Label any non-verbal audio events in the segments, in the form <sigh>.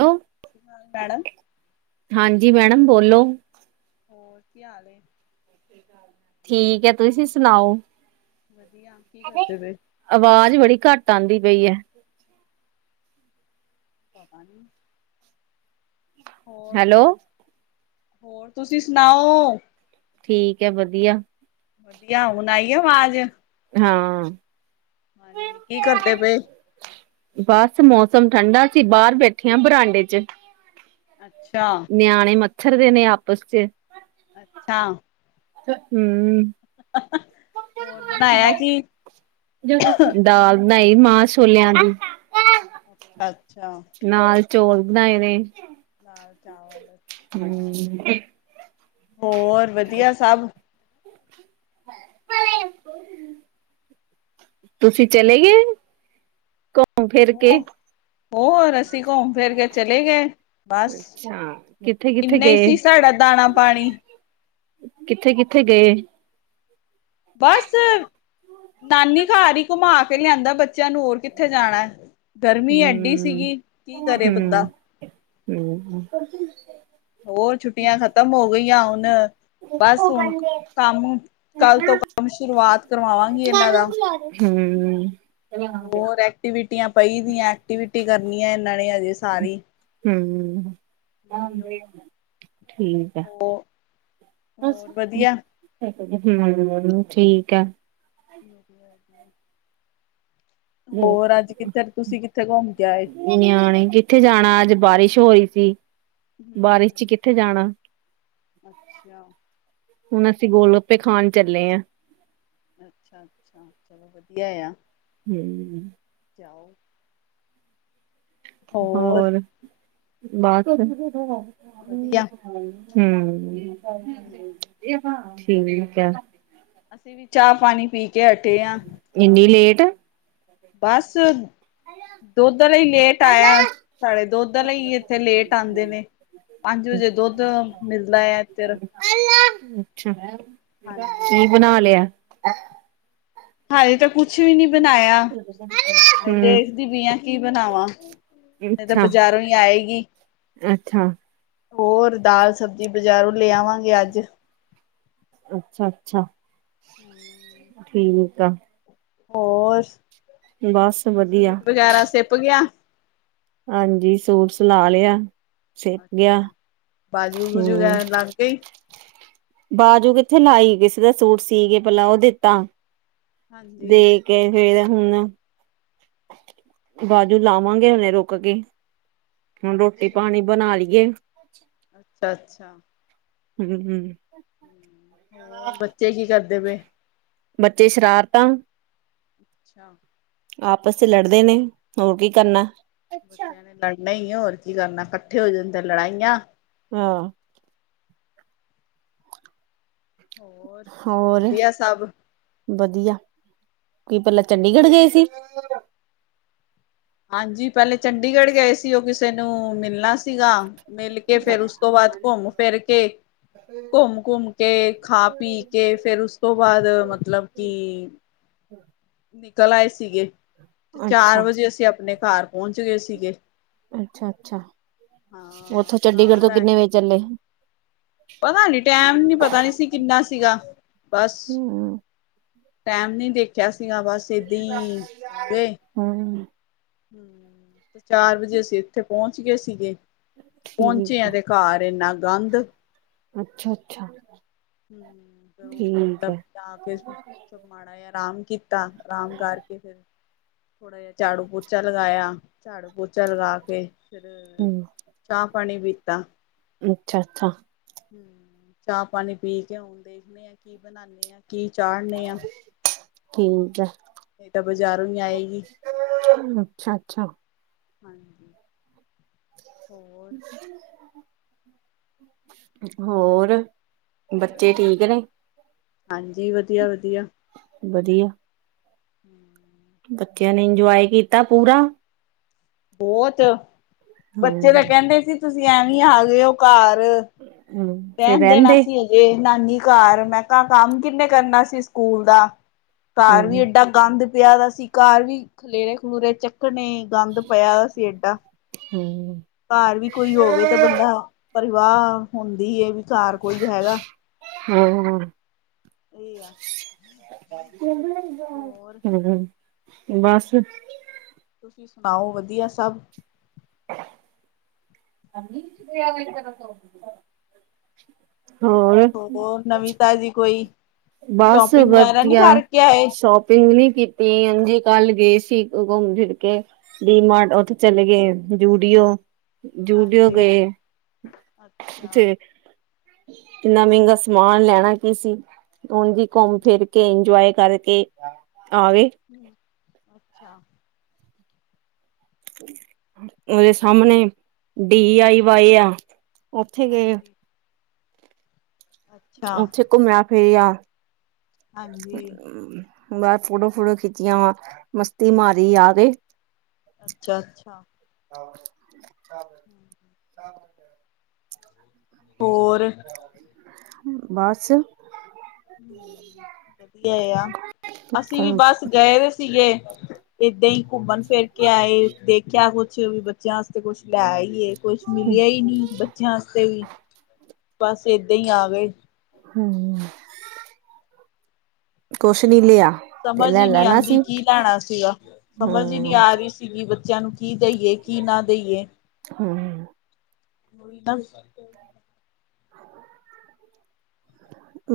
ਏਔਂ ਸਤਿ ਸ਼੍ਰੀ ਮੈਡਮ। ਹਾਂਜੀ ਮੈਡਮ ਬੋਲੋ। ਹੋਰ ਕੀ ਹਾਲ ਏ। ਠੀਕ ਐ। ਤੁਸੀ ਸੁਣਾਓ। ਵਧੀਆ। ਕੀ ਕਰਦੇ ਪਏ? ਆਵਾਜ਼ ਬੜੀ ਘੱਟ ਆਂਦੀ ਪਈ ਐ। ਪਤਾ ਨੀ। ਹੋਰ, ਹੈਲੋ। ਤੁਸੀਂ ਸੁਣਾਓ। ਠੀਕ ਐ, ਵਧੀਆ। ਵਧੀਆ ਹੁਣ ਆਈ ਆ ਆਵਾਜ਼। ਹਾਂ। ਕੀ ਕਰਦੇ ਪਏ? ਬਸ ਮੌਸਮ ਠੰਡਾ ਸੀ ਬਾਰ ਬੇਠੀ ਆਂ ਬਰਾਂਡੇ ਚ ਅੱਛਾ। ਨਿਆਣੇ ਮੱਛਰ ਦੇ ਨੇ ਆਪਸ ਚ ਅੱਛਾ। ਆ ਹੂੰ। ਹੋਰ ਬਣਾਇਆ ਕੀ? ਦਾਲ ਨਈ ਮਾਂ ਛੋਲਿਆਂ ਦੀ। ਅੱਛਾ। ਨਾਲ ਚੌਲ ਬਣਾਏ ਨੇ ਦਾਲ-ਚਾਵਲ ਅੱਛਾ ਹੂੰ, ਹੋਰ ਵਧੀਆ ਸਭ <inaudible> ਤੁਸੀਂ ਚਲੇ ਗੇ ਹੋ ਹੋਰ ਅਸੀ ਕੋਮ ਫੇਰ ਕੇ ਚਲੇਗੇ। ਬਸ ਅੱਛਾ, ਕਿੱਥੇ-ਕਿੱਥੇ ਇੰਨਾ ਹੀ ਗਏ, ਸੀ ਸਾਡਾ ਦਾਣਾ-ਪਾਣੀ। ਕਿੱਥੇ-ਕਿੱਥੇ ਗਏ? ਬਸ ਨਾਨੀ ਕਾਰ ਈ ਕੁਮਾ ਕੇ ਲਿਆਂਦਾ ਬੱਚਿਆਂ ਨੂੰ ਹੋਰ ਕਿੱਥੇ ਜਾਣਾ? ਗਰਮੀ ਐਡੀ ਸੀਗੀ ਕੀ ਕਰੇ ਬੰਦਾ ਹੂੰ‌। ਹੋਰ ਛੁੱਟੀਆਂ ਖਤਮ ਹੋ ਗਈਆਂ ਹੁਣ ਬਸ ਹੁਣ ਕੰਮ ਕੱਲ ਤੋਂ ਕੰਮ ਸ਼ੁਰੂਆਤ ਕਰਵਾਵਾਂਗੀ ਏਨਾਂ ਦਾ। ਹੂੰ। ਹੋਰ ਐਕਟੀਵਿਟੀਆਂ ਪਈ ਦੀਆਂ ਐਕਟੀਵਿਟੀ ਕਰਨੀ ਐ ਏਨਾਂ ਨੇ ਹਜੇ ਸਾਰੀ। ਹੂੰ ਠੀਕ ਓ ਹਂ ਹੂੰ ਠੀਕ ਐ। <inaudible> ਹੋਰ ਅੱਜ ਕਿੱਥੇ ਤੁਸੀਂ ਕਿੱਥੇ ਕੁਮ ਕੇ ਆਏ? ਨਿਆਣੇ ਕਿੱਥੇ ਜਾਣਾ ਅੱਜ ਬਾਰਿਸ਼ ਹੋਈ ਸੀ ਬਾਰਿਸ਼ ਚ ਕਿੱਥੇ ਜਾਣਾ। ਅੱਛਾ। ਹੁਣ ਅਸੀਂ ਗੋਲੱ ਗਪੇ ਖਾਣ ਚੱਲੇ ਆਂ। ਅੱਛਾ-ਅੱਛਾ ਚਲੋ ਵਧੀਆ ਆ। ਹੂੰ। ਜਾਓ। ਹੋਰ ਬਸ ਵਧੀਆ। ਹੂੰ ਠੀਕ ਐ। ਅਸੀਂ ਵੀ ਚਾਹ-ਪਾਣੀ ਪੀ ਕੇ ਹਟੇ ਆ। ਏਨੀ ਲੇਟ ਬਸ। ਦੋਧ ਆਲਾ ਈ ਲੇਟ ਆਇਆ ਸਾਡੇ ਦੋਧ ਆਲੇ ਈ ਇੱਥੇ ਲੇਟ ਆਂਦੇ ਨੇ। ਪੰਜ ਵਜੇ ਦੋਧ ਮਿਲਦਾ ਐਧਰ ਅੱਛਾ ਹਾਂਜੀ ਕੀ ਬਣਾ ਲਯਾ? ਹਜੇ ਤੇ ਕੁੱਛ ਵੀ ਨੀ ਬਣਾਇਆ ਹਜੇ ਹੂੰ ਦੇਖਦੀ ਪਈ ਆ ਕੀ ਬਣਾਵਾਂ? ਨਈ ਤਾਂ ਅੱਛਾ ਬਜ਼ਾਰੋਂ ਈ ਆਏਗੀ। ਅੱਛਾ। ਹੋਰ ਦਾਲ-ਸਬਜ਼ੀ ਬਜਾਰੋ ਲੇ ਆਵਾਂਗੇ ਅੱਜ। ਅੱਛਾ, ਅੱਛਾ। ਹੁੰ ਠੀਕ ਆ। ਹੋਰ, ਬਸ ਵਧੀਆ ਸੂਟ ਵਗੈਰਾ ਸਿਪ ਗਿਆ? ਹਾਂਜੀ, ਸੂਟ ਸਿਲਾ ਲਿਆ। ਸਿਪ ਗਿਆ ਅੱਛਾ, ਬਾਜੂ ਬੁਜੁ ਹੂੰ ਵਗੈਰਾ ਲੱਗ ਗਈ। ਬਾਜੂ ਕਿੱਥੇ ਲਾਈ, ਕਿਸੇ ਦਾ ਸੂਟ ਸੀਕੇ ਪਹਿਲਾ ਓ ਦਿੱਤਾ, ਹਾਂਜੀ ਦੇ ਕੇ ਫੇਰ ਹੁਨ ਬਾਜੂ ਲਾਵਾਂਗੇ ਹੁਨੇ ਰੁਕ ਕੇ, ਹੁਣ ਅੱਛਾ ਰੋਟੀ-ਪਾਣੀ ਬਣਾ ਲਈਏ। ਅੱਛਾ, ਅੱਛਾ। ਹੂੰ-ਹੂੰ ਹੋਰ, ਬੱਚੇ ਕੀ ਕਰਦੇ ਪਏ? ਬੱਚੇ ਸ਼ਰਾਰਤਾਂ ਅੱਛਾ। ਆਪਸ 'ਚ ਲੜਦੇ ਨੇ, ਹੋ ਕੀ ਕਰਨਾ। ਬੱਚਿਆਂ ਨੇ ਲੜਨਾ ਈ ਏ, ਹੋਰ ਕੀ ਕਰਨਾ, ਕੱਠੇ ਹੋ ਜਾਂਦੇ ਲੜਾਈਆ ਹਾਂ ਹੋਰ ਹੋਰ, ਵਧੀਆ ਸਭ ਵਦੀਆ, ਕੀ ਪੈਲਾਂ ਚੰਡੀਗੜ੍ਹ ਗਏ ਸੀ? ਹਾਂਜੀ, ਪੈਲੇ ਚੰਡੀਗੜ ਗਏ ਸੀ, ਓ ਕਿਸੇ ਨੂੰ ਮਿਲਨਾ ਸੀਗਾ, ਮਿਲ ਕੇ ਫਿਰ ਓਸ ਤੋਂ ਬਾਦ ਘੋਮ ਫਿਰ ਕੇ ਘੋਂਮ ਘੋਮ ਕੇ, ਖਾ-ਪੀ ਕੇ, ਫੇਰ ਓਸ ਤੋ ਬਾਦ ਮਤਲਬ ਕਿ <unintelligible> ਨਿਕਲ ਆਏ ਸੀਗੇ, ਤੇ ਚਾਰ ਅੱਛਾ ਵਜੇ ਅਸੀ ਅੱਪਣੇ ਕਾਰ ਪੋਂਚ ਗਏ ਸੀਗੇ। ਅੱਛਾ, ਅੱਛਾ, ਹਾਂ ਓਥੋਂ ਚੰਡੀਗੜ੍ਹ ਘਰ ਤੋ ਆਏ ਕਿੰਨੇ ਵਜੇ ਚੱਲੇ? ਪਤਾ ਨੀ, ਟੈਮ ਨੀ ਪਤਾ ਨੀ ਸੀ ਕਿੰਨਾ ਸੀਗਾ, ਬਸ ਹੂੰ ਟੈਮ ਨੀ ਦੇਖਿਆ ਸੀਗਾ, ਬਸ ਏਦੀ, ਆ ਗਏ। ਹੂੰ ਹਮ, ਚਾਰ ਵਜੇ ਅਸੀ ਇੱਥੇ ਪੋਂਚ ਗਏ ਸੀਗੇ, ਪੋਂਚੇ ਆ ਤੇ ਕਾਰ, ਇੰਨਾ ਗੰਦ ਅੱਛਾ, ਅੱਛਾ। ਹੁੰ, ਤੇ ਓ ਠੀਕ ਮਤਲਬ ਹੈ ਤਾ ਫੇਰ, ਮਾੜਾ ਜਾ ਆਰਾਮ ਕੀਤਾ, ਆਰਾਮ ਕਰਕੇ ਫੇਰ ਥੋੜਾ ਜਿਆ ਝਾੜੂ-ਪੋਚਾ ਲਗਾਇਆ, ਝਾੜੂ-ਪੋਚਾ ਲਗਾ ਕੇ ਫੇਰ, ਹੂੰ ਚਾਹ-ਪਾਣੀ ਪੀਤਾ। ਅੱਛਾ, ਅੱਛਾ। ਹੁ, ਚਾਹ-ਪਾਣੀ ਪੀ ਕੇ, ਹੁਨ ਦੇਖਨੇ ਆ, ਕੀ ਬਨਾਨੇ ਆ। ਕੀ ਚਾੜਨੇ ਆ। ਠੀਕ ਹੈ ਨਈ ਤਾ ਬਜਾਰੋ ਈ ਆਏਗੀ। ਅੱਛਾ, ਅੱਛਾ। ਹਾਂਜੀ। ਹੋਰ ਹੋਰ? ਬੱਚੇ ਵਦੀਆ, ਠੀਕ ਨੇ ਹਾਂਜੀ ਵਦੀਆ, ਵਦੀਆ। ਵਦੀਆ। ਹਮ ਬੱਚਿਆਂ ਨੇ ਇੰਜੋਏ ਕੀਤਾ ਪੂਰਾ? ਬੋਤ, ਬੱਚੇ ਤਾ ਹੂੰ ਕੈਂਦੇ ਸੀ ਤੁਸੀ ਐਵੇਂ ਆ ਗਏ ਓ ਕਾਰ। ਹੂੰ ਫਿਰ ਰੈਣ ਦੇਣਾ ਰਹਿੰਦੇ ਸੀ। ਜੇ ਨਾਨੀ ਘਰਿ, ਮੈ ਕਾ, ਕੰਮ ਕਿੰਨੇ ਕਰਨਾ ਸੀਸਕੂਲ ਦਾ? ਘਰ ਵੀ ਹੂੰ ਏਡਾ ਗੰਦ ਪਿਆ ਦਾ ਸੀ। ਘਰ ਵੀ ਖਲੇਰੇ-ਖਲੂਰੇ ਚੱਕਨੇ, ਗੰਦ ਪਿਆ ਸੀ ਏਡਾ, ਹੂੰ ਘਰ ਵੀ ਕੋਈ ਹੋਵੇ ਤਾ ਬੰਦਾ ਪ੍ਰਵਾਹ ਹੁੰਦੀ ਹੈ, ਵੀ ਘਰ ਕੋਈ ਹੈਗਾ। ਹਾਂ ਇਹਹੀ ਆ <unintelligible> ਹੋਰ ਹਮ, ਬੱਸ। ਪਾਉ ਵਧੀਆ ਸਭ। ਅ ਚਿਆਵੇ ਤੋ <unintelligible> ਹੋਏ ਹੋਰ, ਨਵੀਂ-ਤਾਜ਼ੀ ਕੋਈ? ਬਸ, ਸ਼ੋਪਿੰਗ ਵਗੈਰਾ ਨਹੀਂ ਵਧੀਆ ਕਰਕੇ ਆਏ ਸੋਪ ਪਿੰਗਨੀ ਕੀਤੀ, ਅਂਜੀ ਕੱਲ ਗਏ ਸੀ, ਘੁੰਮ- ਫਿਰ ਕੇ ਡੀਮਾਰਟ, ਉੱਥੇ ਚਲੇ ਗਏ, ਜੂਡੀਓ ਜੂਡੀਓ ਹਾਂਜੀ ਗਏ ਅੱਛਾ ਥੇ ਕਿੰਨਾ ਮਹਿੰਗਾ ਸਮਾਨ ਲੈਣਾ ਕੀ ਸੀ? ਹੁਣ ਜ ਘੁੰਮ, ਫਿਰ ਕੇ ਇੰਜੋਏ ਕਰਕੇ ਆਵੇ। ਹ, ਅੱਛਾ। ਉਹਦੇ ਅੱਛਾ, ਸਾਹਮਣੇ, ਡੀ ਆਈ ਵਾਏ ਆ, ਉੱਥੇ ਗਏ। ਹਾਂਜੀ। ਅੱਛਾ, ਉੱਥੇ, ਘੁੰਮਿਆ- ਫਿਰਿਆ। ਹਾਂਜੀ, ਬਾਦ ਫੋਟੋ- ਫੋਟੋ ਖਿੱਚੀਆਂ ਵਾ ਮਸਤੀ, ਮਾਰੀ, ਆ ਕੇ ਅੱਛਾ, ਅੱਛਾ। ਆਹ! ਹਮ ਹਮ <inaudible> ਹੋਰ ਬਸ। ਹ, ਵਧੀਆ ਆ, ਅਸੀਂ ਹਮ ਬਸ। ਗਏ ਸੀਗੇ, ਏਦਾਂ ਹੀ ਘੁੰਮਣ, ਫਿਰ ਕੇ ਆਏ, ਦੇਖਿਆ ਕੁਛ ਵੀ ਬੱਚਿਆਂਸ ਕੁਛ ਲੈ ਆਈ, ਕੁਛ ਮਿਲਿਆ ਹੀ ਨੀ ਬੱਚ ਬੱਚਿਆਂ ਵਾਸਤੇ ਵੀ, ਬਸ ਏਦਾਂ ਹੀ ਆ ਗਏ। ਹਮ, ਕੁਛ ਨੀ ਲਿਆ। ਤੇ ਸਮਝ ਲੈ ਹੀ ਨਹੀਂ ਲੈਣਾ ਆਉਂਦੀ ਸੀ ਕੀ ਲੈਣਾ ਸੀਗਾ, ਸਮਝ ਹੀ ਨਹੀਂ ਹਮ ਆ ਰਹੀ ਸੀਗੀ। ਬੱਚਿਆਂ ਨੂੰ ਕੀ ਦਈਏ? ਕੀ ਨਾ ਦੇਈਏ? ਹਮ ‌, ਹਮ। ਹੋਦਾ <unintelligible> ਹ <unintelligible>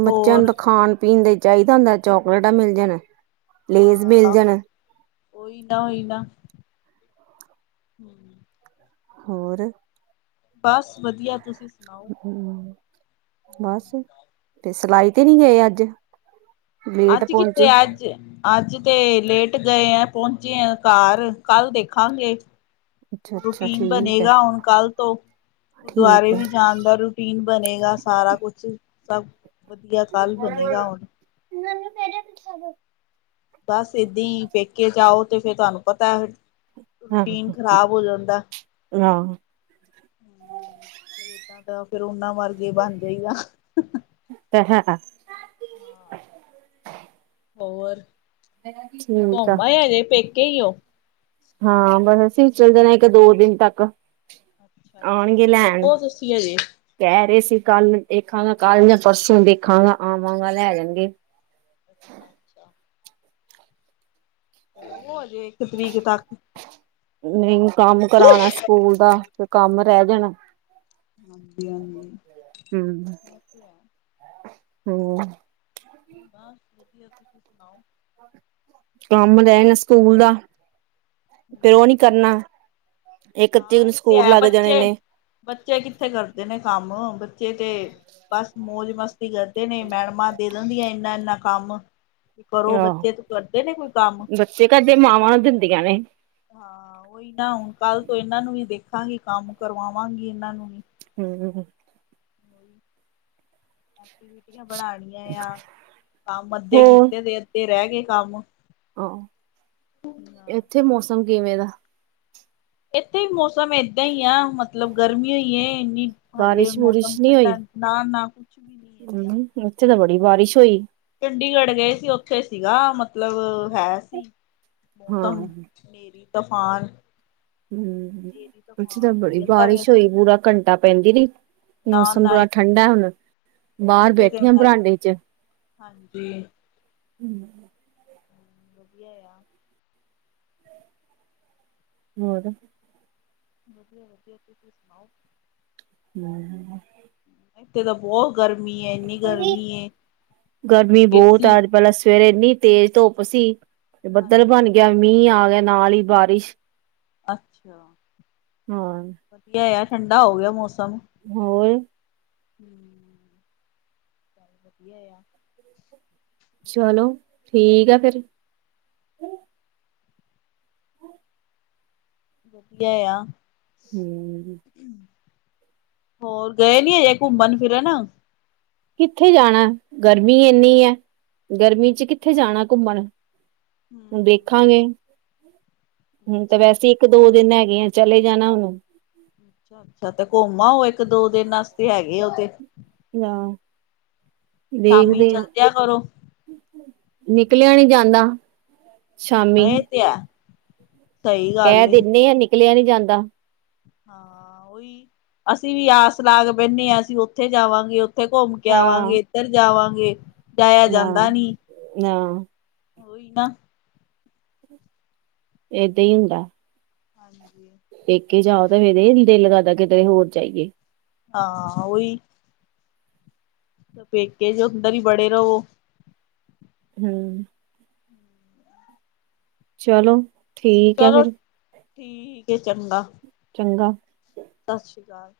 ਬੱਚਿਆਂ ਨੂੰ ਹੋਰ ਤਾਂ ਖਾਣ -ਪੀਣ ਦਾ ਚਾਹੀਦਾ ਹੁੰਦਾ, ਚੋਕਲੇਟਾਂ ਮਿਲ ਜਾਣ ਲੇਜ਼ ਮਿਲ ਹਾਂ, ਜਾਣ ੳਈਦਾ -ੳਈਦਾ ਹਮ <inaudible> ਹੋਰ। ਬਸ, ਵਧੀਆ ਤੁਸੀਂ ਸੁਣਾਓ। ਹ ਬਸ, ਤੇ ਸਿਲਾਈ ਤੇ ਨਹੀਂ ਗਏ ਅੱਜ ਲੇਟ ਅੱਜੀ ਪਹੁੰਚੇ ਕਿੱਥੇ? ਅੱਜ ਤੇ ਲੇਟ ਗਏ ਆ, ਪਹੁੰਚੇ ਆ ਘਰ, ਕਲ ਦੇਖਾਂਗੇ। ਅੱਛਾ ਅੱਛਾ ਰੁਟੀਨ ਠੀਕ ਹੈ ਬਣੇਗਾ, ਹੁਣ ਕੱਲ ਤੋਂ, ਠੀਕ ਗੁਰਦੁਆਰੇ ਹੈ ਵੀ ਜਾਣ ਦਾ ਰੂਟੀਨ ਬਣੇਗਾ, ਸਾਰਾ ਕੁਛ ਈ, ਸਭ ਵਧੀਆ ਕੱਲ੍ਹ ਬਣੇਗਾ ਹੁਣ। ਮੈਨੂੰ ਮੇਰੇ ਹਿੱਸੇ ਦੇ ਬਸ, ਏਦਾਂ ਈ ਪੇਕੇ ਜਾਓ ਤੇ ਫੇਰ ਤੁਹਾਨੂੰ ਪਤਾ ਹੈ। ਰੂਟੀਨ ਆਹ ਖਰਾਬ ਹੋ ਜਾਂਦਾ। ਆਹ ਫਿਰ ਏਦਾਂ ਦਾ ਫੇਰ, ਉਹਨਾਂ ਵਰਗੇ ਬਣ ਜਾਈਦਾ। ਤੈਂ, ਹੈਂ-ਹਾਂ। ਹਾਂ ਹੋਰ, ਤੁ ਠੀਕ ਆ ਘੁੰਮ ਆਏ, ਹਜੇ ਪੇਕੇ ਈ ਓ? ਹਾਂ, ਬਸ ਅਸੀਂ ਵੀ ਚਲ ਜਾਣਾ ਇੱਕ- ਦੋ ਦਿਨ ਤੱਕ। ਅੱਛਾ-ਅੱਛਾ, ਆਉਣਗੇ ਲੈਣ ਰਹੋ ਤੁਸੀਂ ਹਜੇ। ਕਹਿ ਰਹੇ ਸੀ ਕੱਲ੍ਹ ਦੇਖਾਂਗਾ, ਕੱਲ੍ਹ ਜਾਂ ਪਰਸੋਂ ਦੇਖਾਂਗਾ, ਆਵਾਂਗਾ ਲੈ ਜਾਣਗੇ। ਅੱਛਾ-ਅੱਛਾ। ਰਵੋ, ਅਜੇ ਇੱਕ ਤਰੀਕ ਤੱਕ। ਨਹੀਂ ਕੰਮ ਕਰਾਣਾ ਸਕੂਲ ਦਾ, ਫਿਰ ਕੰਮ ਰਹਿ ਜਾਣਾ। ਹਾਂਜੀ-ਹਾਂਜੀ। ਹੂੰ, ਹੋਰ ਬਸ ਵਧੀਆ, ਤੁਸੀਂ ਸੁਣਾਓ? ਕੰਮ ਰਹਿਣਾ ਸਕੂਲ ਦਾ। ਤੇ ਉਹ ਨੀ ਕਰਨਾ, ਇੱਕ ਤੀਕ ਹਾਂ ਨੂੰ ਇਹ ਤੇ ਸਕੂਲ ਹੈ ਲੱਗ ਜਾਣੇ ਬੱਚੇ ਨੇ। ਬੱਚੇ ਕਿੱਥੇ ਕਰਦੇ ਨੇ ਕੰਮ, ਬੱਚੇ ਤੇ ਬਸ ਮੌਜ-ਮਸਤ ਕਰਦੇ ਨੇ, ਮੈਡਮਾਂ ਦੇ ਦਿੰਦੀਆਂ ਇੰਨਾ-ਇੰਨਾ ਕੰਮ। ਪਰ ਓ ਆਹੋ ਬੱਚੇ ਤੇ ਕਰਦੇ ਨੇ ਕੋਈ ਕੰਮ, ਬੱਚੇ ਕਿੱਥੇ ਕਰਦੇ। ਧੀਆਂ ਨੇ ਹਾਂ ਉਹੀ ਨਾ, ਹੁਣ ਕੱਲ੍ਹ ਤੋਂ ਇਹਨਾਂ ਨੂੰ ਵੀ ਦੇਖਾਂਗੀ, ਕੰਮ ਕਰਵਾਵਾਂਗੀ ਇਹਨਾਂ ਨੂੰ ਵੀ। ਹਮ। ਟਵੀਟੀਆ ਬਣਾਣੀਆਂ ਕੰਮ ਅੱਧੇ ਕੀਤੇ ਦੇ, ਅੱਧੇ ਰਹਿ ਗਏ ਕੰਮ। ਆਹ, ਇੱਥੇ ਮੌਸਮ ਕਿਵੇਂ ਦਾ? ਇੱਥੇ ਮੌਸਮ ਏਦਾਂ ਈ ਆ, ਮਤਲਬ ਗਰਮੀਓ ਈ ਏ, ਇੰਨੀ ਹਲੇ ਬਾਰਿਸ਼ ਮੌਸਮ ਠੰਡਾ ਨਾ-ਨਾ ਕੁ ਨ‌ਈਂ, ਇੱਥੇ ਤੇ ਬੜੀ ਬਾਰਿਸ਼ ਹੋਈ। ਚੰਡੀਗੜ੍ਹ ਗਏ ਸੀ, ਉੱਥੇ ਸੀਗਾ ਮਤਲਬ ਹੈ ਸੀ, ਹਾਂ ਮੌਸਮ ਨ੍ਹੇਰੀ, ਤੂਫਾਨ। ਹਮ, ਹਨੇਰੀ ਐਛੇ ਤਾਂ ਤੂਫਾਨ ਹੋਈ ਬੜੀ ਜਾਂਦਾ ਪਿਆ ਬਾਰਿਸ਼ ਸੀ। ਹੋਈ, ਪੂਰਾ ਘੰਟਾ ਪੈਂਦੀ ਰੀ। ਮੌਸਮ ਬੜਾ ਠੰਡਾ ਹੁਣ। ਬਾਹਰ ਇਥੇ ਤਾਂ ਬੈਠੀ ਹੁਣ ਆ ਅੱਜ, ਬਰਾਂਡੇ ਚ ਹਾਂਜੀ। ਹਮ। ਵਧੀਆ ਆ। ਹੋਰ। ਵਧੀਆ-ਵਧੀਆ ਤੁਸੀਂ ਸੁਣਾਓ? ਮੈਂ ਵੀ ਵਹ। ਇੱਥੇ ਤਾਂ ਬਹੁਤ ਗਰਮੀ ਐ, ਇੰਨੀ ਗਰਮੀ ਏ, ਗਰਮੀ ਬਹੁਤ ਏਸੀ ਆ ਅੱਜ ਪਹਿਲਾਂ ਸਵੇਰੇ ਇੰਨੀ ਤੇਜ਼ ਧੁੱਪ ਸੀ ਤੇ ਬੱਦਲ ਹਾਂਜੀ ਬਣ ਗਿਆ, ਮੀਂਹ ਆ ਗਿਆ ਨਾਲ ਈ ਬਾਰਿਸ਼, ਤੇ ਅੱਛਾ। ਹਮ। ਵਧੀਆ ਆ, ਠੰਡਾ ਹੋ ਗਿਆ ਮੌਸਮ। ਹੋਰ ਹਮ ਵਧੀਆ ਆ ਚਲੋ, ਠੀਕ ਆ ਫੇਰ ਵਧੀਆ ਆ ਹਮ ਹਮ ਹੋਰ, ਗਏ ਨੀ ਹਜੇ ਘੁੰਮਣ- ਫਿਰਨ ਕਿੱਥੇ ਜਾਣਾ, ਗਰਮੀ ਇੰਨੀ ਹੈ, ਗਰਮੀ 'ਚ ਕਿੱਥੇ ਜਾਣਾ ਘੁੰਮਣ ਵੇਖਾਂਗੇ, ਹਮ ਤੇ ਅੱਛਾ ਵੈਸੇ ਇੱਕ ਦੋ ਦਿਨ ਹੈਗੇ ਆ ਚਲੇ ਜਾਣਾ ਉਹਨੂੰ ਅੱਛਾ- ਅੱਛਾ ਤੇ ਘੁੰਮ ਆਓ ਉਹ ਇੱਕ ਦੋ ਦਿਨ ਵਸਤੇ ਹੈਗੇ ਉਹ ਤੇ ਆਹ, ਸ਼ਾਮੀ ਦੇਖਦੇ ਹਾਂ ਚਲਦਿਆਂ ਕਰੋ ਨਿਕਲਿਆ ਨੀ ਜਾਂਦਾ ਹਾਂ ਸ਼ਾਮੀ ਇਹ ਤੇ ਹੈ ਸਹੀ ਕਹਿ ਗੱਲ ਏ। ਦਿੰਦੇ ਆਂ, ਨਿਕਲਿਆ ਨੀ ਜਾਂਦਾ ਹਾਂ ਉਹੀ, ਅਸੀਂ ਵੀ ਆਸ ਲਾਗ ਬਹਿੰਦੇ ਹਾਂ, ਅਸੀਂ ਉੱਥੇ ਜਾਵਾਂਗੇ ਉੱਥੇ ਘੁੰਮ ਕੇ ਹਾਂ ਆਵਾਂਗੇ, ਇੱਧਰ ਜਾਵਾਂਗੇ ਜਾਇਆ ਨਾ, ਜਾਂਦਾ ਨੀ ਨਾ ਉਹੀ ਨਾ ਇਦਾ ਹੁੰਦਾ ਹਾਂਜੀ ਦੇਕੇ ਜਾਓ ਤਾਂ ਫਿਰ ਇਹ ਦਿਲ ਲ ਕਰਦਾ ਕਿਤੇ ਹੋਰ ਜਾਈਏ ਹਾਂ, ਉਹੀ ਪੇਕੇ 'ਚ ਅੰਦਰ ਹੀ ਬੜੇ ਰਹਵੋ ਹਮ ਚਲੋ ਠੀਕ ਹੈ ਚਲੋ, ਫਿਰ ਠੀਕ ਹੈ ਚੰਗਾ ਚੰਗਾ ਸਤਿ ਸ਼੍ਰੀ ਅਕਾਲ